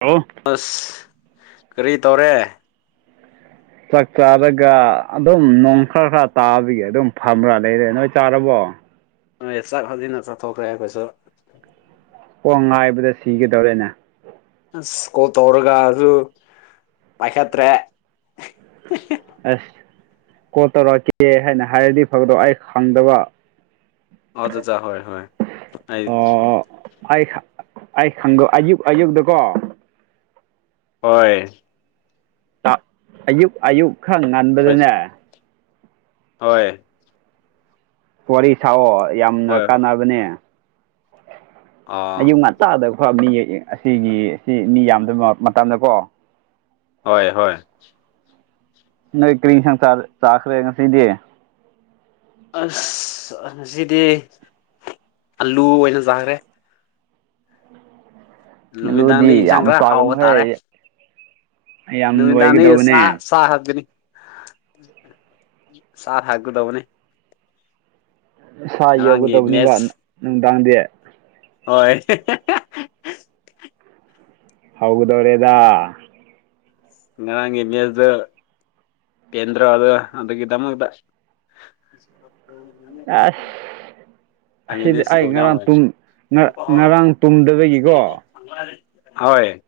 hello ꯑꯁ ꯀꯔꯤ ꯇꯧꯔꯦ ꯆꯥꯛ ꯆꯥꯔꯒ ꯑꯗꯨꯝ ꯅꯣꯡ ꯈꯔ ꯈꯔ ꯇꯥꯕꯒꯤ ꯑꯗꯨꯝ ꯐꯝꯕ꯭ꯔꯥ ꯂꯩꯔꯦ ꯅꯣꯏ ꯆꯥꯔꯕꯣ ꯍꯣꯏ ꯆꯥꯛ ꯍꯧꯖꯤꯟꯅ ꯆꯥꯊꯣꯛꯈ꯭ꯔꯦ ꯑꯈꯣꯏꯁꯨ ꯀꯣꯜ ꯉꯥꯏꯕꯗ ꯁꯤꯒꯦꯗꯧꯔꯦꯅꯦ ꯑꯁ ꯀꯣꯜ ꯇꯧꯔꯒꯁꯨ ꯄꯥꯏꯈꯠꯇ꯭ꯔꯦ ꯑꯁ ꯀꯣꯜ ꯇꯧꯔꯛꯀꯦ ꯍꯥꯏꯅ ꯍꯥꯏꯔꯗꯤ ꯐꯒꯗꯧꯕ ꯑꯩ ꯈꯪꯗꯕ ꯑꯣ ꯑꯗꯨ ꯍꯣꯏ ꯍꯣꯏ ꯑꯩ ꯑꯣ ꯑꯩ ꯈꯪ ꯑꯩ ꯈꯪꯒ ꯑꯌꯨꯛ ꯑꯌꯨꯛꯗꯀꯣ ꯍꯣꯏ ꯑꯥ ꯑꯌꯨꯛ ꯑꯌꯨꯛ ꯈꯔ ꯍꯣꯏ ꯉꯟꯕꯗꯅꯦ ꯍꯣꯏ ꯋꯥꯔꯤ ꯁꯥꯑꯣ ꯌꯥꯝꯅ ꯍꯣꯏ ꯀꯥꯟꯅꯕꯅꯦ ꯑꯥ ꯑꯌꯨꯛ ꯉꯟꯇꯥꯗ ꯈꯔ ꯃꯤ ꯌꯦꯡ ꯌꯦꯡ ꯑꯁꯤꯒꯤ ꯁꯤ ꯃꯤ ꯌꯥꯝꯗꯕ ꯃꯇꯝꯗꯀꯣ ꯍꯣꯏ ꯍꯣꯏ ꯅꯣꯏ ꯀ꯭ꯔꯤ ꯏꯟꯁꯥꯡ ꯆꯥ-ꯆꯥꯈ꯭ꯔꯦ ꯉꯁꯤꯗꯤ ꯑꯁ ꯉꯁꯤꯗꯤ ꯑꯂꯨ ꯑꯣꯏꯅ ꯆꯥꯈ꯭ꯔꯦ ꯑꯂꯨꯗꯤ ꯅꯨꯃꯤꯗꯥꯡꯗꯤ ꯏꯟꯁꯥꯡ ꯌꯥꯝ ꯈꯔ ꯍꯥꯎꯕ ꯆꯥꯒꯅꯨꯍꯦ ꯇꯥꯔꯦ ꯌꯥꯝ ꯅꯨꯃꯤꯗꯥꯡꯗꯤ ꯁꯥ ꯂꯣꯏꯒꯗꯧꯕꯅꯦ ꯁꯥ ꯍꯠꯀꯅꯤ ꯁꯥꯥ ꯍꯠꯀꯥꯗꯧꯕꯅꯦ ꯁꯥ ꯉꯔꯥꯡꯒꯤ ꯌꯧꯒꯗꯧꯕꯅꯤꯕ ꯃꯦꯠꯁ ꯅꯨꯡꯗꯥꯡꯗꯤ ꯍꯣꯏ [unintelligible] ꯍꯧꯒꯗꯧꯔꯦꯗ ꯉꯔꯥꯡꯒꯤ ꯃꯦꯁꯗꯣ ꯄꯦꯟꯗ꯭ꯔꯣꯗ ꯑꯗꯨꯒꯤꯗꯃꯛꯇ [unintelligible] ꯑꯁ [unintelligible] ꯑꯅꯤꯗꯤ ꯑꯁꯤꯗꯤ ꯑꯩ ꯁꯤꯒꯣꯝ ꯉꯔꯥꯡ ꯌꯥꯎꯋꯦ ꯇꯨꯝ ꯉ-ꯉꯔꯥꯡ ꯇꯨꯝꯗꯕꯒꯤꯀꯣ ꯍꯣꯏ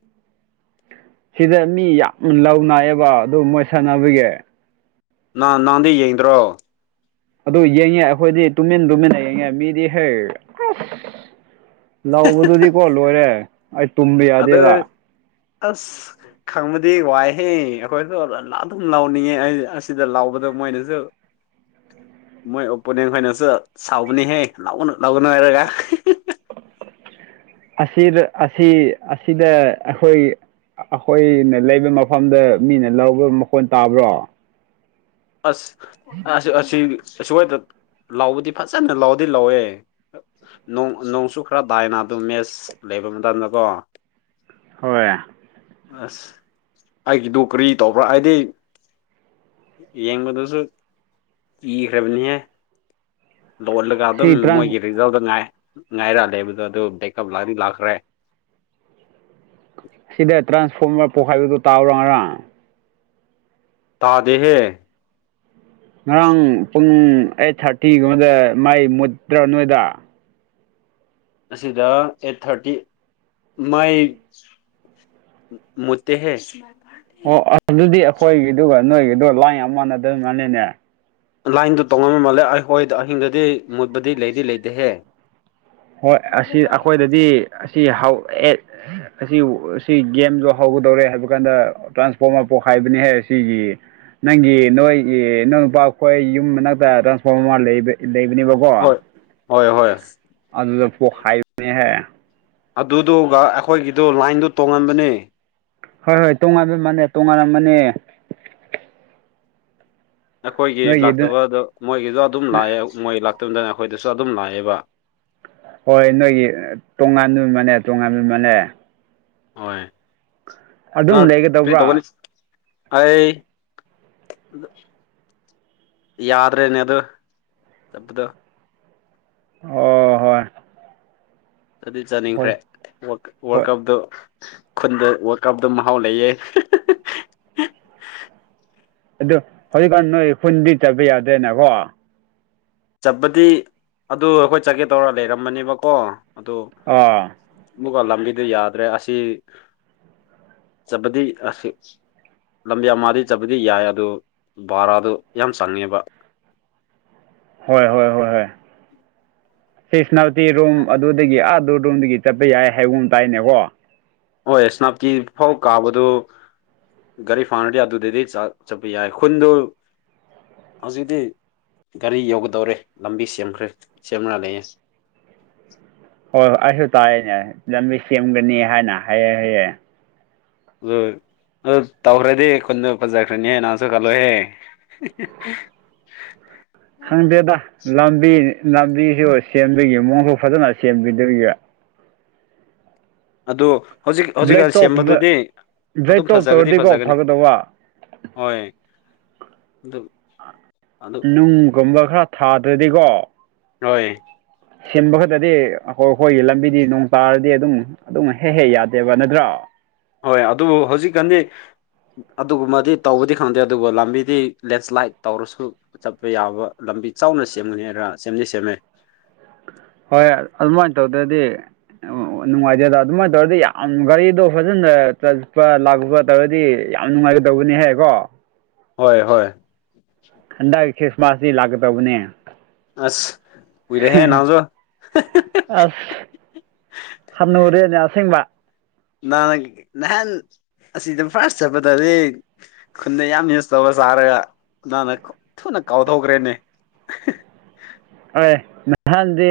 ꯁꯤꯗ ꯃꯤ ꯌꯥꯝ ꯂꯧꯅꯥꯏꯌꯦꯕ ꯑꯗꯨ ꯃꯣꯏ ꯁꯥꯟꯅꯕꯒꯤ ꯅ-ꯅ ꯅꯟꯗꯤ ꯌꯦꯡꯗ꯭ꯔꯣ ꯑꯗꯨ ꯌꯦꯡꯉꯦ ꯑꯩꯈꯣꯏꯗꯤ ꯇꯨꯃꯤꯟ ꯇꯨꯃꯤꯟꯅ ꯌꯦꯡꯉꯦ ꯃꯤꯗꯤ ꯍꯩ ꯂꯥꯎꯕꯗꯨꯗꯤꯀꯣ ꯂꯣꯏꯔꯦ ꯑꯩ ꯇꯨꯝꯕ ꯑꯗꯨ ꯌꯥꯗꯦꯗ ꯑꯁ ꯈꯪꯕꯗꯤ ꯋꯥꯏꯍꯦ ꯑꯩꯈꯣꯏꯁꯨ ꯑꯗꯨꯝ ꯂꯥꯎꯅꯤꯡꯉꯦ ꯑꯁꯤꯗ ꯂꯥꯎꯕꯗ ꯃꯣꯏꯅꯁꯨ ꯃꯣꯏ ꯑꯣꯄꯣꯅꯦꯟ ꯈꯣꯏꯅꯁꯨ ꯁꯥꯎꯕꯅꯤꯍꯦ ꯂꯥꯎꯒꯅꯨ ꯂꯥꯎꯒꯅꯨ ꯍꯥꯏꯔꯒ ꯑꯁꯤ ꯑꯁꯤ ꯑꯁꯤꯗ ꯑꯩꯈꯣꯏ ꯑꯩꯈꯣꯏꯅ ꯂꯩꯕ ꯃꯐꯝꯗ ꯃꯤꯅ ꯂꯧꯕ ꯃꯈꯣꯟ ꯇꯥꯕ꯭ꯔꯣ ꯑꯁ ꯑ ꯑꯁꯤ ꯑꯗ ꯂꯥꯎꯕꯨꯗꯤ ꯐꯖꯅ ꯂꯥꯎꯗꯤ ꯂꯥꯎꯋꯦ ꯅꯣꯡꯁꯨ ꯈꯔ ꯇꯥꯏꯅꯥ ꯑꯗꯨ ꯃꯦꯁ ꯂꯩꯕ ꯃꯇꯝꯗꯀꯣ ꯍꯣꯏ ꯑꯁ ꯑꯩꯒꯤꯗꯨ ꯀꯔꯤ ꯇꯧꯕ꯭ꯔꯥ ꯍꯥꯏꯗꯤ ꯌꯦꯡꯕꯗꯨꯁꯨ ꯀꯤꯈ꯭ꯔꯕꯅꯤꯍꯦ ꯂꯣꯜꯂꯒ ꯑꯗꯨꯝ ꯁꯤ ꯇ꯭ꯔꯥꯟ ꯃꯣꯏꯒꯤ ꯔꯤꯡ ꯏꯗꯥꯎꯗ ꯉꯥꯏ ꯉꯥꯏꯔꯛꯂꯦꯕꯗꯣ ꯑꯗꯨ ꯕ꯭ꯔꯦꯛꯀꯞ ꯂꯥꯛꯗꯤ ꯂꯥꯛꯈ꯭ꯔꯦ ꯁꯤꯗ ꯇ꯭ꯔꯥꯟꯁꯐꯣꯔꯃꯔ ꯄꯣꯛꯈꯥꯏꯕꯗꯨ ꯇꯥꯕꯔ꯭ ꯉꯥꯔꯥꯡ ꯇꯥꯗꯦꯍꯦ ꯉꯔꯥꯡ ꯄꯨꯡ ꯑꯩꯠ ꯊꯥꯔꯇꯤꯒꯨꯝꯕꯗ ꯃꯥꯏ ꯃꯨꯠꯇ꯭ꯔ ꯅꯣꯏꯗ ꯑꯁꯤꯗ ꯑꯦꯠ ꯊꯥꯔꯇꯤ ꯃꯥꯏ ꯃꯨꯠꯇꯦ ꯍꯦ ꯑꯣ ꯑꯗꯨꯗꯤ ꯑꯩꯈꯣꯏꯒꯤꯗꯨꯒ ꯅꯣꯏꯒꯤꯗꯨ ꯒꯥ ꯂꯥꯟꯏ ꯌꯥꯝ ꯃꯥꯟꯅꯗ ꯃꯥꯂꯦꯅꯦ ꯂꯥꯏꯟꯗꯨ ꯇꯣꯡꯉꯝ ꯃꯥꯜꯂꯦ ꯑꯩ ꯍꯣꯏ ꯑꯍꯤꯡꯗꯗꯤ ꯃꯨꯠꯄꯗꯤ ꯂꯩꯗꯤ ꯂꯩꯇꯦꯍꯦ ꯍꯣꯏ ꯑꯁꯤ ꯑꯩꯈꯣꯏꯗꯗꯤ ꯑꯁꯤ ꯍꯧ ꯑꯁꯤ ꯁꯤ ꯒꯦꯝꯁꯨ ꯍꯧꯒꯗꯧꯔꯦ ꯍꯥꯏꯕ ꯀꯥꯟꯗ ꯇ꯭ꯔꯥꯟꯁꯐꯣꯔꯃꯔ ꯄꯣꯛꯈꯥꯏꯕꯅꯤꯍꯦ ꯑꯁꯤꯒꯤꯒꯤ ꯅꯪꯒꯤ ꯅꯣꯏꯒꯤ ꯏꯪ ꯅꯨꯨꯄꯥ ꯈꯣꯏ ꯌꯨꯝ ꯃꯅꯥꯛꯇ ꯇ꯭ꯔꯥꯟꯁꯐꯣꯔꯃꯔ ꯑꯃ ꯂꯩ ꯂꯩꯕꯅꯦꯕꯀꯣ ꯍꯣꯏ ꯍꯣꯏ ꯍꯣꯏ ꯑꯗꯨꯗ ꯄꯣꯈꯥꯏꯕꯅꯦ ꯍꯥꯏ ꯑꯗꯨꯗꯨꯒ ꯑꯩꯈꯣꯏꯒꯤꯗꯨ ꯂꯥꯏꯟꯗꯨ ꯇꯣꯡꯉꯟꯕꯅꯦ ꯍꯣꯏ ꯍꯣꯏ ꯇꯣꯉꯥꯟꯕ ꯃꯅꯦ ꯇꯣꯉꯥꯟꯕ ꯃꯅꯦ ꯑꯩꯈꯣꯏꯒꯤ ꯅꯣꯏꯒꯤꯗꯨ ꯂꯥꯛꯇꯕꯗ ꯃꯣꯏꯒꯤꯁꯨ ꯑꯗꯨꯝ ꯂꯥꯛꯑꯦ ꯃꯣꯏ ꯂꯥꯛꯇꯕꯗꯅ ꯑꯩꯈꯣꯏꯗꯁꯨ ꯑꯗꯨꯝ ꯂꯥꯛꯑꯦꯕ ꯍꯣꯏ ꯅꯣꯏꯒꯤ ꯇꯣꯉꯥꯟꯕ ꯃꯅꯦ ꯇꯣꯉꯥꯟꯕ ꯃꯅꯦ ꯍꯣꯏ ꯑꯗꯨꯝ ꯅ ꯇꯒ ꯂꯩꯒꯗꯧꯕ꯭ꯔꯥ ꯑꯩ ꯌꯥꯗ꯭ꯔꯦꯅꯦ ꯑꯗꯨ ꯆꯠꯄꯥꯗꯨ ꯑꯣ ꯍꯣꯏ ꯑꯗꯨꯗꯤ ꯍꯣꯏ ꯆꯥꯅꯤꯡꯈ꯭ꯔꯦ ꯋꯥꯔꯜ ꯍꯣꯏ ꯀꯞꯇꯣ ꯈꯨꯟꯗ ꯋꯥꯔ ꯀꯞꯗ ꯃꯍꯥꯎ ꯂꯩꯌꯦ ꯑꯗꯨ ꯍꯧꯖꯤꯛꯀꯥꯟ ꯅꯣꯏ ꯈꯨꯟꯗꯤ ꯆꯠꯄ ꯌꯥꯗ꯭ꯔꯦꯅꯀꯣ ꯆꯠꯄꯗꯤ ꯑꯗꯨ ꯑꯩꯈꯣꯏ ꯆꯠꯀꯦ ꯇꯧꯔ ꯂꯩꯔꯝꯕꯅꯦꯕꯀꯣ ꯑꯗꯨ ꯑꯥ ꯑꯃꯨꯛꯀ ꯂꯝꯕꯤꯗ ꯌꯥꯗ꯭ꯔꯦ ꯑꯁꯤ ꯆꯠꯄꯗꯤ ꯑꯁꯤ ꯂꯝꯕꯤ ꯑꯃꯗꯤ ꯆꯠꯄꯗꯤ ꯌꯥꯏ ꯑꯗꯨ ꯕꯥꯔꯥꯗꯨ ꯌꯥꯝ ꯆꯪꯉꯦꯕ ꯍꯣꯏ ꯍꯣꯏ ꯍꯣꯏ ꯍꯣꯏ ꯁꯤꯁꯅꯥꯇꯤ ꯔꯨꯝ ꯑꯗꯨꯗꯒꯤ ꯑꯥ ꯑꯗꯨ ꯔꯨꯝꯗꯒꯤ ꯆꯠꯄ ꯌꯥꯏ ꯍꯥꯏꯕꯨꯝ ꯑꯃ ꯇꯥꯏꯅꯦꯀꯣ ꯍꯣꯏ ꯏꯁꯅꯥꯞꯀꯤ ꯐꯧ ꯀꯥꯕꯗꯨ ꯒꯥꯔꯤ ꯐꯥꯅꯔꯗꯤ ꯑꯗꯨꯗꯗꯤ ꯆꯠꯄ ꯌꯥꯏ ꯈꯨꯟꯗꯨ ꯍꯧꯖꯤꯛꯇꯤ ꯒꯥꯔꯤ ꯌꯧꯒꯗꯧꯔꯦ ꯂꯝꯕꯤ ꯁꯦꯝꯈ꯭ꯔꯦ ꯁꯦꯝꯃꯅ ꯂꯩꯌꯦ ꯍꯣꯏ ꯍꯣꯏ ꯑꯩꯁꯨ ꯇꯥꯏꯌꯦꯅꯦ ꯂꯝꯕꯤ ꯁꯦꯝꯒꯅꯤ ꯍꯥꯏꯅ ꯍꯥꯏꯌꯦ ꯍꯥꯏꯌꯦ ꯑꯗꯨ ꯑꯗꯨ ꯇꯧꯈ꯭ꯔꯗꯤ ꯑꯩ ꯈꯨꯟꯗ ꯐꯖꯈ꯭ꯔꯅꯤꯍꯦ ꯅꯍꯥꯟꯁꯨ ꯈꯜꯂꯣꯍꯦ ꯈꯪꯗꯦꯗ ꯂꯝꯕꯤ ꯂꯝꯕꯤꯁꯨ ꯁꯦꯝꯗꯣꯏꯒꯤ ꯃꯑꯣꯡꯁꯨ ꯐꯖꯅ ꯁꯦꯝꯕꯤꯗꯣꯏꯔꯤꯕ ꯑꯗꯨ ꯍꯧꯖꯤꯛ ꯍꯧꯖꯤꯛꯀꯥꯟ ꯕ꯭ꯂꯦꯛ ꯇꯣꯞꯀꯨꯝꯕ ꯁꯦꯝꯕꯗꯨꯗꯤ ꯕ꯭ꯂꯦꯛ ꯑꯗꯨꯝ ꯇꯣꯞ ꯐꯖꯒꯗꯤ ꯇꯧꯔꯗꯤꯀꯣ ꯐꯖꯒꯅꯤ ꯐꯒꯗꯧꯕ ꯍꯣꯏ ꯑꯗ ꯅꯨꯡꯒꯨꯝꯕ ꯈꯔ ꯊꯥꯗ꯭ꯔꯗꯤꯀꯣ ꯅꯣꯏ ꯁꯤꯟꯕ ꯈꯛꯇꯗꯤ ꯑꯩꯈꯣꯏ ꯑꯩꯈꯣꯏꯒꯤ ꯂꯝꯕꯤꯗꯤ ꯅꯣꯡ ꯇꯥꯔꯗꯤ ꯑꯗꯨꯝ ꯑꯗꯨꯝ ꯍꯦꯛ ꯍꯦꯛ ꯌꯥꯗꯦꯕ ꯅꯠꯇ꯭ꯔꯣ ꯍꯣꯏ ꯑꯗꯨꯕꯨ ꯍꯧꯖꯤꯛꯀꯥꯟꯗꯤ ꯑꯗꯨꯒꯨꯝꯕꯗꯤ ꯇꯧꯕꯗꯤ ꯈꯪꯗꯦ ꯑꯗꯨꯕꯨ ꯂꯝꯕꯤꯗꯤ ꯂꯦꯟꯁ꯭ꯂꯥꯏꯠ ꯇꯧꯔꯁꯨ ꯆꯠꯄ ꯌꯥꯕ ꯂꯝꯕꯤ ꯆꯥꯎꯅ ꯁꯦꯝꯒꯅꯤꯔ ꯁꯦꯝꯗꯤ ꯁꯦꯝꯃꯦ ꯍꯣꯏ ꯑꯗꯨꯃꯥꯏꯅ ꯇꯧꯗ꯭ꯔꯗꯤ ꯑꯣ ꯅꯨꯡꯉꯥꯏꯖꯦꯗ ꯑꯗꯨꯃꯥꯏꯅ ꯇꯧꯔꯗꯤ ꯌꯥꯝ ꯒꯥꯔꯤꯗꯣ ꯐꯖꯅ ꯆꯠꯄ ꯂꯥꯛꯄ ꯇꯧꯔꯗꯤ ꯌꯥꯝ ꯅꯨꯡꯉꯥꯏꯒꯗꯧꯕꯅꯤ ꯍꯥꯏꯀꯣ ꯍꯣꯏ ꯍꯣꯏ ꯍꯟꯗꯛꯀꯤ ꯈ꯭ꯔꯤꯁꯃꯥꯁꯇ ꯂꯥꯛꯀꯗꯧꯕꯅꯦ ꯑꯁ ꯀꯨꯏꯔꯦꯍꯦ ꯅꯪꯁꯨ ꯑꯁ ꯍꯝꯅꯨꯔꯦꯅꯦ ꯑꯁꯦꯡꯕ ꯅꯍꯥꯟ ꯅꯍꯥꯟ ꯑꯁꯤꯗ ꯐꯥꯔꯁ ꯆꯠꯄꯗꯗꯤ ꯈꯨꯟꯗ ꯌꯥꯝ ꯌꯨꯁ ꯇꯧꯔ ꯆꯥꯔꯒꯅ ꯊꯨꯅ ꯀꯥꯎꯊꯣꯛꯈ꯭ꯔꯦꯅꯦ ꯑꯦ ꯅꯍꯥꯟꯗꯤ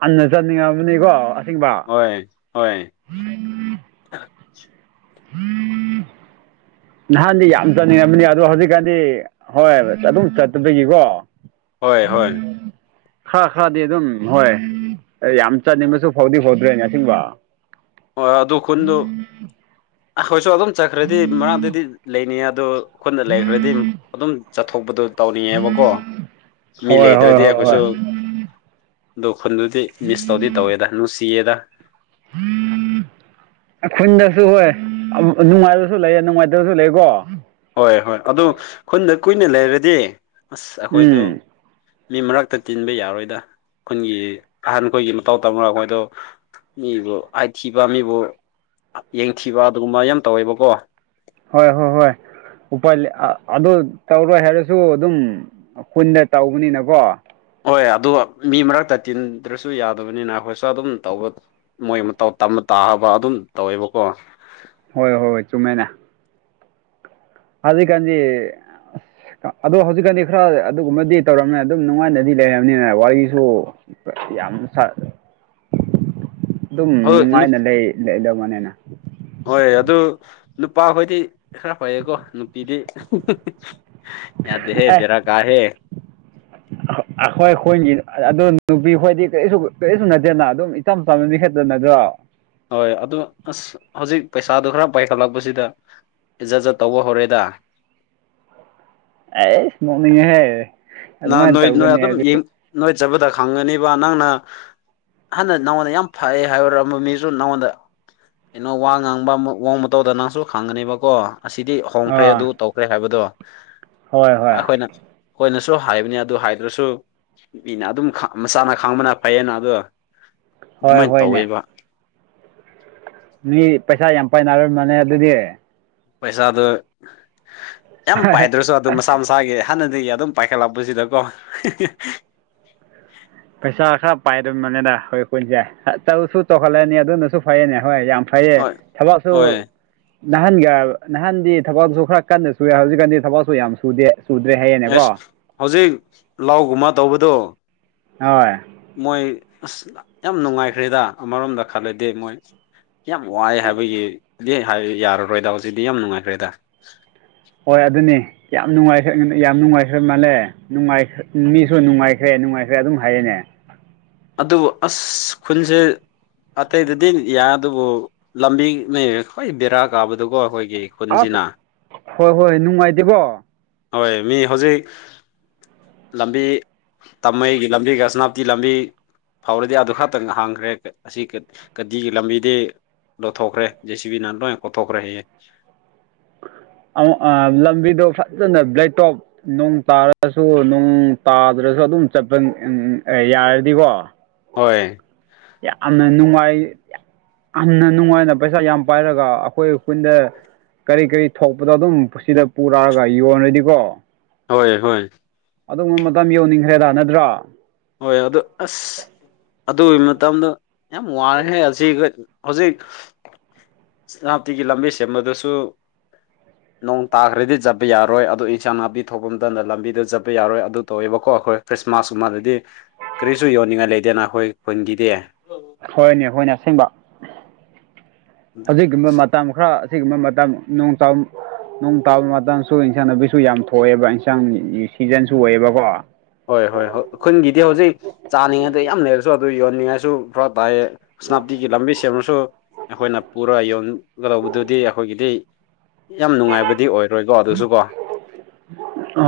ꯍꯟꯅ ꯆꯠꯅꯤꯡꯉꯕꯅꯤꯀꯣ ꯑꯁꯦꯡꯕ ꯍꯣꯏ ꯍꯣꯏ ꯎꯝ [inaudible] ꯅꯍꯥꯟꯗꯤ ꯌꯥꯝ ꯆꯥꯅꯤꯡꯉꯕꯅꯤ ꯑꯗꯣ ꯍꯧꯖꯤꯛꯀꯥꯟꯗꯤ ꯍꯣꯏ ꯑꯗꯨꯝ ꯆꯠꯇꯄꯗꯒꯤꯀꯣ ꯍꯣꯏ ꯍꯣꯏ ꯈꯔ ꯈꯔꯗꯤ ꯑꯗꯨꯝ ꯍꯣꯏ ꯌꯥꯝ ꯆꯠꯅꯤꯡꯕꯁꯨ ꯐꯥꯎꯗꯤ ꯐꯥꯎꯗ꯭ꯔꯦ ꯉꯁꯤꯡꯕ ꯍꯣꯏ ꯍꯣꯢ ꯑꯗꯨ ꯈꯨꯟꯗꯨ ꯑꯩꯈꯣꯏꯁꯨ ꯑꯗꯨꯝ ꯆꯠꯈ꯭ꯔꯗꯤ ꯃꯔꯥꯡꯗꯗꯤ ꯂꯩꯅꯤ ꯑꯗꯣ ꯑꯩꯈꯣꯏꯗ ꯂꯩꯈ꯭ꯔꯗꯤ ꯑꯗꯨꯝ ꯆꯠꯊꯣꯛꯄꯗꯣ ꯇꯧꯅꯤꯡꯉꯦꯕꯀꯣ ꯃꯤ ꯍꯣꯏ ꯍꯣꯏ ꯂꯩꯗ꯭ꯔꯗꯤ ꯍꯣꯏ ꯑꯩꯈꯣꯏꯁꯨ ꯍꯣꯏ ꯗꯣ ꯈꯨꯟꯗꯨꯗꯤ ꯃꯤꯁ ꯇꯧꯗꯤ ꯇꯧꯋꯦꯗ ꯅꯨꯡꯁꯤꯌꯦꯗ ꯍ [inaudible] ꯈꯨꯈꯟꯗꯁꯨ ꯍꯣꯏ ꯅꯨꯡꯉꯥꯏꯕꯁꯨ ꯂꯩ ꯅꯨꯡꯉꯥꯏꯇꯕꯁꯨ ꯂꯩꯀꯣ ꯍꯣꯏ ꯍꯣꯏ ꯑꯗꯨ ꯈꯨꯟꯗ ꯀꯨꯏꯅ ꯂꯩꯔꯗꯤ ꯑꯁ ꯑꯩꯈꯣꯏꯗꯣ ꯎꯝ ꯃꯤ ꯃꯔꯛꯇ ꯇꯤꯟꯕ ꯌꯥꯔꯣꯏꯗ ꯈꯨꯟꯒꯤ ꯑꯍꯟꯈꯣꯏꯒꯤ ꯃꯇꯧ ꯇꯝꯃꯒ ꯑꯩꯈꯣꯏꯗꯣ ꯃꯤꯕꯨ ꯑꯥꯏꯊꯤꯕ ꯃꯤꯕꯨ ꯌꯦꯡꯊꯤꯕ ꯑꯗꯨꯒꯨꯝꯕ ꯌꯥꯝ ꯇꯧꯋꯦꯕꯀꯣ ꯍꯣꯏ ꯍꯣꯏ ꯍꯣꯏ ꯎꯄꯥꯏ ꯃꯩ ꯑ ꯑꯗꯨ ꯇꯧꯔꯣꯏ ꯍꯥꯏꯔꯁꯨ ꯑꯗꯨꯝ ꯀꯨꯟꯗ ꯇꯧꯕꯅꯤꯅꯀꯣ ꯍꯣꯏ ꯑꯗꯨꯗꯣ ꯃꯤ ꯃꯔꯛꯇ ꯇꯤꯟꯗ꯭ꯔꯁꯨ ꯌꯥꯗꯕꯅꯤꯅ ꯑꯩꯈꯣꯏꯁꯨ ꯑꯗꯨꯝ ꯇꯧꯕ ꯃꯣꯏ ꯃꯇꯧ ꯇꯝꯕ ꯇꯥꯕ ꯑꯗꯨꯝ ꯇꯧꯋꯦꯕꯀꯣ ꯍꯣꯏ ꯍꯣꯏ ꯍꯣꯏ ꯆꯨꯝꯃꯦꯅ ꯑꯖꯤ ꯀꯖꯤ ꯑꯗꯣ ꯍꯧꯖꯤꯛꯀꯥꯟꯗꯤ ꯈꯔ ꯑꯗꯨꯒꯨꯝꯕꯗꯤ ꯇꯧꯔꯝꯅꯤ ꯑꯗꯨꯝ ꯅꯨꯡꯉꯥꯏꯅꯗꯤ ꯂꯩꯝꯅꯤꯅ ꯋꯥꯔꯤꯁꯨ ꯌꯥꯝ ꯁꯥ [inaudible] ꯑꯗꯨꯝ ꯅꯨ ꯅꯨꯡꯉꯥꯏꯅ ꯂꯩꯗꯕꯅꯤꯅ ꯍꯣꯏ ꯑꯗꯨ ꯅꯨꯄꯥꯈꯣꯏꯗꯤ ꯈꯔ ꯐꯩꯌꯦꯀꯣ ꯅꯨꯄꯤꯗꯤ ꯌꯥꯗꯦ ꯍꯦ ꯑꯦ ꯕꯦꯔꯥ ꯀꯥ ꯍꯦ ꯑꯩꯈꯣꯏ ꯍꯣꯏꯅꯤ ꯑꯗꯨ ꯅꯨꯄꯤ ꯈꯣꯏꯗꯤ ꯀꯔꯤꯁꯨ ꯀꯔꯤꯁꯨ ꯅꯠꯇꯦꯅ ꯑꯗꯨꯝ ꯏꯆꯝ ꯆꯝꯅꯅꯤ ꯍꯦꯠꯇꯅ꯭ꯔꯣ ꯍꯣꯏ ꯑꯗꯨ ꯑꯁ ꯍꯧꯖꯤꯛ ꯄꯩꯁꯥꯗꯨꯣ ꯈꯔ ꯄꯥꯏꯈꯠꯂꯛꯄꯁꯤꯗ ꯏꯖꯠ ꯖꯠ ꯇꯧꯕ ꯍꯧꯔꯦꯗ ꯑꯩ ꯅꯣꯛꯅꯤꯡꯉꯦꯍꯦ ꯅ ꯑꯗꯨꯃꯥꯏꯅ ꯅꯣꯏ ꯅꯣꯏ ꯇꯧꯒꯅꯤ ꯑꯗꯨꯝ ꯍꯥꯏꯕꯗꯤ ꯅꯣꯏ ꯆꯕꯗ ꯈꯪꯉꯅꯤꯕ ꯅꯪꯅ ꯍꯥꯟꯗ ꯅꯉꯣꯟꯗ ꯌꯥꯝ ꯐꯩꯌꯦ ꯍꯥꯏꯔꯨꯔꯝꯕ ꯃꯤꯁꯨ ꯅꯪꯉꯣꯟꯗ ꯀꯩꯅꯣ ꯋꯥ ꯉꯥꯡꯕ ꯋꯥꯡꯕ ꯃꯇꯧꯗ ꯅꯪꯁꯨ ꯈꯥꯡꯒꯅꯦꯕꯀꯣ ꯑꯁꯤꯗꯤ ꯍꯣꯡꯈ꯭ꯔꯦ ꯑꯗꯨ ꯑꯥ ꯇꯧꯈ꯭ꯔꯦ ꯍꯥꯏꯕꯗꯣ ꯍꯣꯏ ꯍꯣꯏ ꯑꯩꯈꯣꯏꯅ ꯁꯨ ꯍꯥꯏꯕꯅꯤ ꯑꯗꯨ ꯍꯥꯏꯗ꯭ꯔꯁꯨ ꯃꯤꯅ ꯑꯗꯨꯝ ꯃꯁꯥꯅ ꯈꯥꯡꯕꯅ ꯐꯩꯌꯦꯅ ꯑꯗꯣ ꯍꯣꯏ ꯑꯗꯨꯃꯥꯏꯅ ꯍꯣꯏꯅꯦ ꯇꯧꯋꯦꯕ ꯃꯤ ꯄꯩꯁꯥ ꯌꯥꯝ ꯄꯥꯏꯅꯔ ꯃꯥꯅꯦ ꯑꯗꯨꯗꯤ ꯄꯩꯁꯥꯗꯨ ꯌꯥꯝ ꯄꯥꯏꯗ꯭ꯔꯁꯨ ꯑꯗꯨ ꯃꯁꯥ ꯃꯁꯥꯒꯤ ꯍꯥꯟꯅꯗꯒꯤ ꯑꯗꯨꯝ ꯄꯥꯏꯈꯠꯂꯛꯄꯁꯤꯗꯀꯣ ꯄꯩꯁꯥ ꯈꯔ ꯄꯥꯏꯔꯝꯕꯅꯤꯗ ꯍꯣꯏ ꯀꯨꯟꯁꯦ ꯇꯧꯁꯨ ꯆꯥꯎꯧꯍꯜꯂꯅꯤ ꯑꯗꯨꯅꯁꯨ ꯐꯩꯌꯦꯅꯦ ꯍꯣꯏ ꯌꯥꯝ ꯐꯩꯌꯦ ꯍꯣꯏ ꯊꯕꯛꯁꯨ ꯍꯣꯏ ꯅꯍꯥꯟꯒ ꯅꯍꯥꯟꯗꯤ ꯊꯕꯛꯁꯨ ꯈꯔ ꯀꯟꯅ ꯁꯨꯏꯦ ꯍꯧꯖꯤꯛꯀꯥꯟꯗꯤ ꯊꯕꯛꯁꯨ ꯌꯥꯝ ꯁꯨꯗꯦ ꯆꯨꯗ꯭ꯔꯦ ꯍꯌꯦꯡꯅꯦꯀꯣ ꯑꯦꯁ ꯍꯧꯖꯤꯛ ꯂꯧꯒꯨꯝꯕ ꯇꯧꯕꯗꯣ ꯍꯣꯏ ꯃꯣꯏ ꯑꯁ ꯌꯥꯝ ꯅꯨꯡꯉꯥꯏꯈ꯭ꯔꯦꯗ ꯑꯃꯔꯣꯝꯗ ꯈꯜꯂꯗꯤꯦ ꯃꯣꯏ ꯌꯥꯝ ꯋꯥꯏꯌꯦ ꯍꯥꯏꯕꯒꯤ ꯌꯥꯔꯔꯣꯏꯗ ꯍꯧꯖꯤꯛꯇꯤ ꯌꯥꯝ ꯅꯨꯡꯉꯥꯏꯈ꯭ꯔꯦꯗ ꯍꯣꯏ ꯑꯗꯨꯅꯤ ꯌꯥꯝ ꯅꯨꯡꯉꯥꯏꯈ꯭ꯔꯦ ꯌꯥꯝ ꯅꯨꯡꯉꯥꯏꯈ꯭ꯔꯦ ꯃꯥꯜꯂꯦ ꯅꯨꯡꯥꯏ ꯃꯤꯁꯨ ꯅꯨꯡꯉꯥꯏꯈ꯭ꯔꯦ ꯅꯨꯡꯉꯥꯏꯈ꯭ꯔꯦ ꯑꯗꯨꯝ ꯍꯥꯏꯌꯦꯅꯦ ꯑꯗꯨꯕꯨ ꯑꯁ ꯈꯨꯟꯁꯦ ꯑꯇꯩꯗꯗꯤ ꯌꯥꯏ ꯑꯗꯨꯕꯨ ꯂꯝꯕꯤꯅꯦ ꯍꯣꯏ ꯕꯦꯔꯥ ꯀꯥꯕꯗꯨꯀꯣ ꯑꯩꯈꯣꯏꯒꯤ ꯑꯁ ꯈꯨꯟꯁꯤꯅ ꯍꯣꯏ ꯍꯣꯏ ꯅꯨꯡꯉꯥꯏꯇꯦꯕꯣ ꯍꯣꯏ ꯃꯤ ꯍꯧꯖꯤꯛ ꯂꯝꯕꯤ ꯇꯝꯃꯩꯒꯤ ꯂꯝꯕꯤꯒ ꯁꯅꯥꯞꯇꯤ ꯂꯝꯕꯤ ꯐꯥꯎꯔꯗꯤ ꯑꯗꯨ ꯈꯛꯇꯪ ꯍꯥꯡꯈ꯭ꯔꯦ ꯀꯠ ꯑꯁꯤ ꯀꯠ ꯗꯤꯒꯤ ꯂꯝꯕꯤꯗꯤ ꯂꯣꯊꯣꯛꯈ꯭ꯔꯦ ꯖꯦ ꯁꯤ ꯕꯤ ꯅꯥꯅ ꯂꯣꯏ ꯀꯣꯊꯣꯛꯈ꯭ꯔꯦ ꯍꯌꯦꯦ ꯂꯝꯕꯤꯗꯣ ꯐꯖꯅ ꯕ꯭ꯂꯦꯇꯣꯞ ꯅꯣꯡ ꯇꯥꯔꯁꯨ ꯅꯣꯡ ꯇꯥꯗ꯭ꯔꯁꯨ ꯑꯗꯨꯝ ꯆꯠꯄ ꯑꯦ ꯑ ꯌꯥꯔꯗꯤꯀꯣ ꯍꯣꯏ ꯌꯥꯝꯅ ꯅꯨꯡꯉꯥꯏ ꯌꯥꯝꯅ ꯅꯨꯡꯉꯥꯏꯅ ꯄꯩꯁꯥ ꯌꯥꯝ ꯄꯥꯏꯔꯒ ꯑꯩꯈꯣꯏ ꯈꯨꯟꯗ ꯀꯔꯤ ꯀꯔꯤ ꯊꯣꯛꯄꯗꯣ ꯑꯗꯨꯝ ꯁꯤꯗ ꯄꯨꯔꯛꯑꯒ ꯌꯣꯟꯔꯗꯤꯀꯣ ꯍꯣꯏ ꯍꯣꯏ ꯑꯗꯨꯒꯨꯝꯕ ꯃꯇꯝ ꯌꯧꯅꯤꯡꯈ꯭ꯔꯦ ꯅꯗ꯭ꯔꯣ ꯍꯣꯏ ꯑꯗꯣ ꯑꯁ ꯑꯗꯨꯒꯤ ꯃꯇꯝꯗ ꯌꯥꯝ ꯋꯥꯔꯦ ꯑꯁꯤꯏ ꯍꯧꯖꯤꯛ ꯅꯥꯞꯇꯤꯒꯤ ꯂꯝꯕꯤ ꯁꯦꯝꯕꯗꯁꯨ ꯅꯣꯡ ꯇꯥꯈ꯭ꯔꯗꯤ ꯆꯠꯄ ꯌꯥꯔꯣꯏ ꯑꯗꯨꯗꯣ ꯏꯟꯁꯥꯡ ꯅꯥꯄꯤ ꯊꯣꯛꯄ ꯃꯇꯝꯗ ꯂꯝꯕꯤꯗ ꯆꯠꯄ ꯌꯥꯔꯣꯏ ꯑꯗꯨ ꯇꯧꯋꯦꯕꯀꯣ ꯑꯩꯈꯣꯏ ꯈ꯭ꯔꯤꯁꯃꯥꯁꯀꯨꯝꯕꯗꯗꯤ ꯀꯔꯤꯁꯨ ꯌꯣꯟꯅꯤꯡꯉꯥꯏ ꯂꯩꯗꯦꯅ ꯑꯩꯈꯣꯏ ꯈꯨꯟꯒꯤꯗꯤ ꯍꯣꯏꯅꯦ ꯍꯣꯏꯅꯦ ꯑꯁꯦꯡꯕ ꯍꯧꯖꯤꯛꯕ ꯃꯇꯝ ꯈꯔ ꯑꯁꯤꯒꯨꯝꯕ ꯃꯇꯝ ꯅꯣꯡ ꯇꯥꯎ ꯅꯣꯡ ꯇꯥꯕ ꯃꯇꯝꯁꯨ ꯏꯟꯁꯥꯡ ꯅꯥꯄꯤꯁꯨ ꯌꯥꯝ ꯊꯣꯛꯑꯦꯕ ꯏꯟꯁꯥꯡ ꯁꯤꯖꯟꯁꯨ ꯑꯣꯏꯌꯦꯕꯀꯣ ꯍꯣꯏ ꯍꯣꯏ ꯍꯣꯏ ꯈꯨꯟꯒꯤꯗꯤ ꯍꯧꯖꯤꯛ ꯆꯥꯅꯤꯡꯉꯩꯗ ꯌꯥꯝ ꯂꯩꯔꯁꯨ ꯑꯗꯨ ꯌꯣꯟꯅꯤꯡꯉꯥꯏꯁꯨ ꯐꯔꯥ ꯇꯥꯏꯌꯦ ꯁꯦꯅꯥꯞꯇꯤꯒꯤ ꯂꯝꯕꯤ ꯁꯦꯝꯅꯁꯨ ꯑꯩꯈꯣꯏꯅ ꯄꯨꯔ ꯌꯣꯟ ꯂꯧꯕꯗꯨꯗꯤ ꯑꯩꯈꯣꯏꯒꯤꯗꯤ ꯌꯥꯝ ꯅꯨꯡꯉꯥꯏꯕꯗꯤ ꯑꯣꯏꯔꯣꯏꯀꯣ ꯑꯗꯨꯁꯨ ꯀꯣ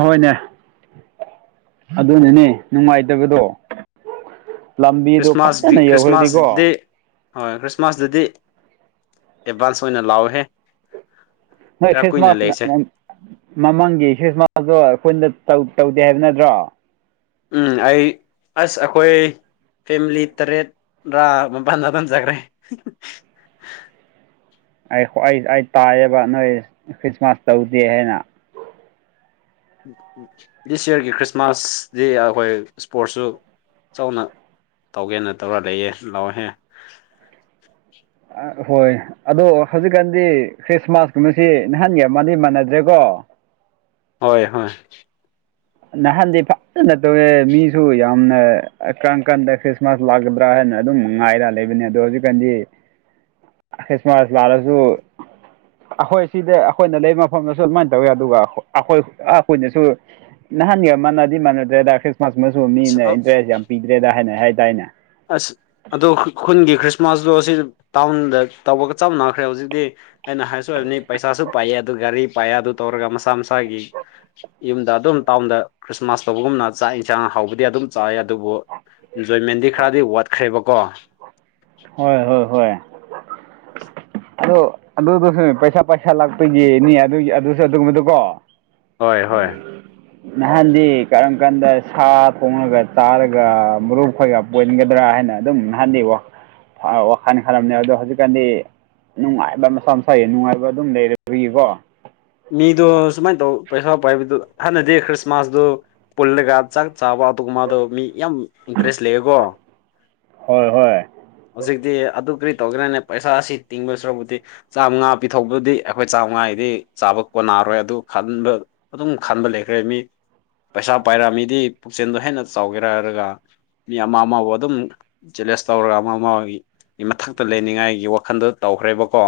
ꯍꯣꯏꯅꯦ ꯑꯗꯨꯅꯅꯦ ꯅꯨꯡꯉꯥꯏꯇꯕꯗꯣ ꯂꯝꯕꯤꯗꯣ ꯈ꯭ꯔꯤꯁꯃꯥꯁꯗꯤ ꯐꯖꯅ ꯌꯧꯈ꯭ꯔꯗꯤꯀꯣ ꯈ꯭ꯔꯤꯁꯃꯥꯁꯗꯤ ꯍꯣꯏ ꯈ꯭ꯔꯤꯁꯃꯥꯁꯇꯗꯤ ꯑꯦꯗꯚꯥꯟꯁ ꯑꯣꯏꯅ ꯂꯥꯛꯍꯦ ꯅ ꯈ꯭ꯔꯤꯁꯃꯥꯁ ꯃꯃꯥꯡꯒꯤ ꯈ꯭ꯔꯤꯁꯃꯥꯁꯇꯣ ꯑꯩꯈꯣꯏꯗ ꯇꯧꯗꯦ ꯍꯥꯏꯕ ꯅꯠꯇ꯭ꯔꯣ ꯎꯝ ꯑꯩ ꯑꯁ ꯑꯩꯈꯣꯏ ꯐꯦꯃꯤꯂꯤ ꯇꯔꯦꯠ ꯔꯥ ꯄꯥꯟꯖ ꯇꯥꯟꯖꯈ꯭ꯔꯦ ꯑꯩ ꯑꯩ ꯑꯩ ꯇꯥꯏꯌꯦꯕ ꯅꯣꯏ ꯈ꯭ꯔꯤꯁꯃꯥꯁ ꯇꯧꯗꯦ ꯍꯥꯏꯅ ꯗꯤꯁ ꯌꯌꯥꯔꯒꯤ ꯈ꯭ꯔꯤꯁꯃꯥꯁꯗꯤ ꯑꯩꯈꯣꯏ ꯏꯁꯄꯣꯔꯠꯁꯨ ꯆꯥꯎꯅ ꯇꯧꯒꯦꯅ ꯇꯧꯔꯒ ꯂꯩꯌꯦ ꯂꯥꯛꯑꯣꯍꯦ ꯑ ꯍꯣꯏ ꯑꯗꯣ ꯍꯧꯖꯤꯛꯀꯥꯟꯗꯤ ꯈ꯭ꯔꯤꯁꯃꯥꯁꯀꯨꯝꯁꯤ ꯅꯍꯥꯟꯒꯤ ꯃ ꯃꯥꯟꯅꯗ꯭ꯔꯦꯀꯣ ꯍꯣꯏ ꯍꯣꯏ ꯅꯍꯥꯟꯗꯤ ꯐꯖꯅ ꯇꯧꯋꯦ ꯃꯤꯁꯨ ꯌꯥꯝꯅ ꯀꯪ ꯀꯥꯟꯗ ꯈ꯭ꯔꯤꯁꯃꯥꯁ ꯂꯥꯛꯀꯗ꯭ꯔꯥ ꯍꯥꯏꯅ ꯑꯗꯨꯝ ꯉꯥꯏꯔ ꯂꯩꯕꯅꯤ ꯑꯗꯣ ꯍꯧꯖꯤꯛꯀꯥꯟꯗꯤ [unintelligible] ꯈ꯭ꯔꯤꯁꯃꯥꯁ ꯂꯥꯛꯂꯁꯨ ꯑꯩꯈꯣꯏ ꯁꯤꯗ ꯑꯩꯈꯣꯏꯅ ꯂꯩꯕ ꯃꯐꯝꯗꯁꯨ ꯑꯗꯨꯃꯥꯏꯅ ꯇꯧꯋꯤ ꯑꯗꯨꯒ ꯑꯩꯈꯣꯏ ꯑꯩꯈꯣꯏꯅꯁꯨ ꯅꯍꯥꯟꯒ ꯃꯥꯟꯅꯗꯤ ꯃꯥꯟꯅꯗ꯭ꯔꯦꯗ ꯈ꯭ꯔꯤꯁꯃꯥꯁ ꯃꯁꯨ ꯃꯤꯅ ꯏꯟꯇꯔꯦꯁ ꯌꯥꯝ ꯄꯤꯗ꯭ꯔꯦꯗ ꯍꯥꯏꯅꯩ ꯍꯥꯏꯇꯥꯔꯦꯅꯦ ꯑꯁ ꯑꯗꯨꯗꯣ ꯈꯨꯟꯒꯤ ꯈ꯭ꯔꯤꯁꯃꯥꯁꯇꯣ ꯁꯤ ꯇꯥꯎꯟꯗ ꯇꯧꯕꯒ ꯆꯞꯥꯟꯅꯈ꯭ꯔꯦ ꯍꯧꯖꯤꯛꯇꯤ ꯑꯩꯅ ꯍꯥꯏꯁꯨ ꯑꯣꯏꯕꯅꯤ ꯄꯩꯁꯥꯁꯨ ꯄꯥꯏꯑ ꯑꯗꯨ ꯒꯥꯔꯤ ꯄꯥꯏꯑ ꯑꯗꯨ ꯇꯧꯔꯒ ꯃꯁꯥ ꯃꯁꯥꯒꯤ ꯌꯨꯝꯗ ꯑꯗꯨꯝ ꯇꯥꯎꯟꯗ ꯈ꯭ꯔꯤꯁꯃꯥꯁ ꯇꯧꯕꯒꯨꯝꯅ ꯆꯥꯛ ꯌꯦꯟꯁꯥꯡ ꯍꯥꯎꯕꯗꯤ ꯑꯗꯨꯝ ꯆꯥꯏ ꯑꯗꯨꯕꯨ ꯏꯟꯖꯣꯏꯃꯦꯟꯗꯤ ꯈꯔꯗꯤ ꯋꯥꯠꯈ꯭ꯔꯦꯕꯀꯣ ꯍꯣꯏ ꯍꯣꯏ ꯍꯣꯏ [inaudible] ꯑꯗꯨ ꯑꯗꯨꯗꯨꯁꯨ ꯄꯩꯁꯥ ꯄꯩꯁꯥ ꯂꯥꯛꯇꯒꯤꯅꯤ ꯑꯗꯨ ꯑꯗꯨꯁꯨ ꯑꯗꯨꯒꯨꯝꯕꯗꯨ ꯀꯣ ꯍꯣꯏ ꯍꯣꯏ ꯅꯍꯥꯟꯗꯤ ꯀꯔꯝ ꯀꯥꯟꯗ ꯁꯥ ꯄꯣꯡꯂꯒ ꯇꯥꯔꯒ ꯃꯔꯨꯞ ꯈꯣꯏꯒ ꯄꯣꯏꯒꯗ꯭ꯔꯥ ꯍꯥꯏꯅ ꯑꯗꯨꯝꯍꯜꯂꯤꯕꯣ ꯋꯥꯈꯥꯟꯅꯤ ꯈꯅꯦ ꯑꯗꯣ ꯍꯧꯖꯤꯛꯀꯥꯟꯗꯤ ꯅꯨꯡꯉꯥꯏꯕ ꯃꯁꯥ ꯃꯁꯥꯒꯤ ꯅꯨꯡꯉꯥꯏꯕ ꯑꯗꯨꯝ ꯂꯩꯔꯒꯤꯀꯣ ꯃꯤꯗꯣ ꯁꯨꯃꯥꯏꯅ ꯇꯧ ꯄꯩꯁꯥ ꯄꯥꯏꯕꯗꯨ ꯍꯥꯟꯅꯗꯤ ꯈ꯭ꯔꯤꯁꯃꯥꯁꯇꯣ ꯄꯨꯜꯂ ꯀ ꯆꯥꯛ ꯆꯥꯕ ꯑꯗꯨ ꯃꯥꯗꯨ ꯃꯤ ꯌꯥꯝ ꯏꯟꯇꯔꯦꯁ ꯂꯩꯌꯦꯒꯣ ꯍꯣꯏ ꯍꯣꯏ ꯍꯧꯖꯤꯛꯇꯤ ꯑꯗꯨ ꯀꯔꯤ ꯇꯧꯒꯦꯅꯥꯅꯦ ꯄꯩꯁꯥꯁꯤ ꯇꯤꯡꯕꯁꯨ꯭ꯔꯕꯨꯗꯤ ꯆꯥꯝꯃꯉꯥ ꯄꯤꯊꯣꯛꯄꯗꯤ ꯑꯩꯈꯣꯏ ꯆꯥꯝꯃꯉꯥꯗꯤ ꯆꯥꯕ ꯀꯣꯟꯅꯔꯣꯏ ꯑꯗꯨ ꯈꯟꯕ ꯑꯗꯨꯝ ꯈꯟꯥꯟꯕ ꯂꯩꯈ꯭ꯔꯦ ꯃꯤ ꯄꯩꯁꯥ ꯄꯥꯏꯔꯃꯤꯗꯤ ꯄꯨꯛꯆꯦꯜꯗꯣ ꯍꯦꯟꯅ ꯆꯥꯎꯒꯦꯔ ꯍꯥꯏꯔꯒ ꯃꯤ ꯑꯃ ꯑꯃꯕꯨ ꯑꯗꯨꯝ ꯆꯦꯂꯦꯟꯖ ꯇꯧꯔꯒ ꯑꯃ ꯑꯃꯒꯤ ꯃꯊꯛꯇ ꯂꯩꯅꯤꯡꯉꯥꯏꯒꯤ ꯋꯥꯈꯜꯗꯣ ꯇꯧꯈ꯭ꯔꯦꯕꯀꯣ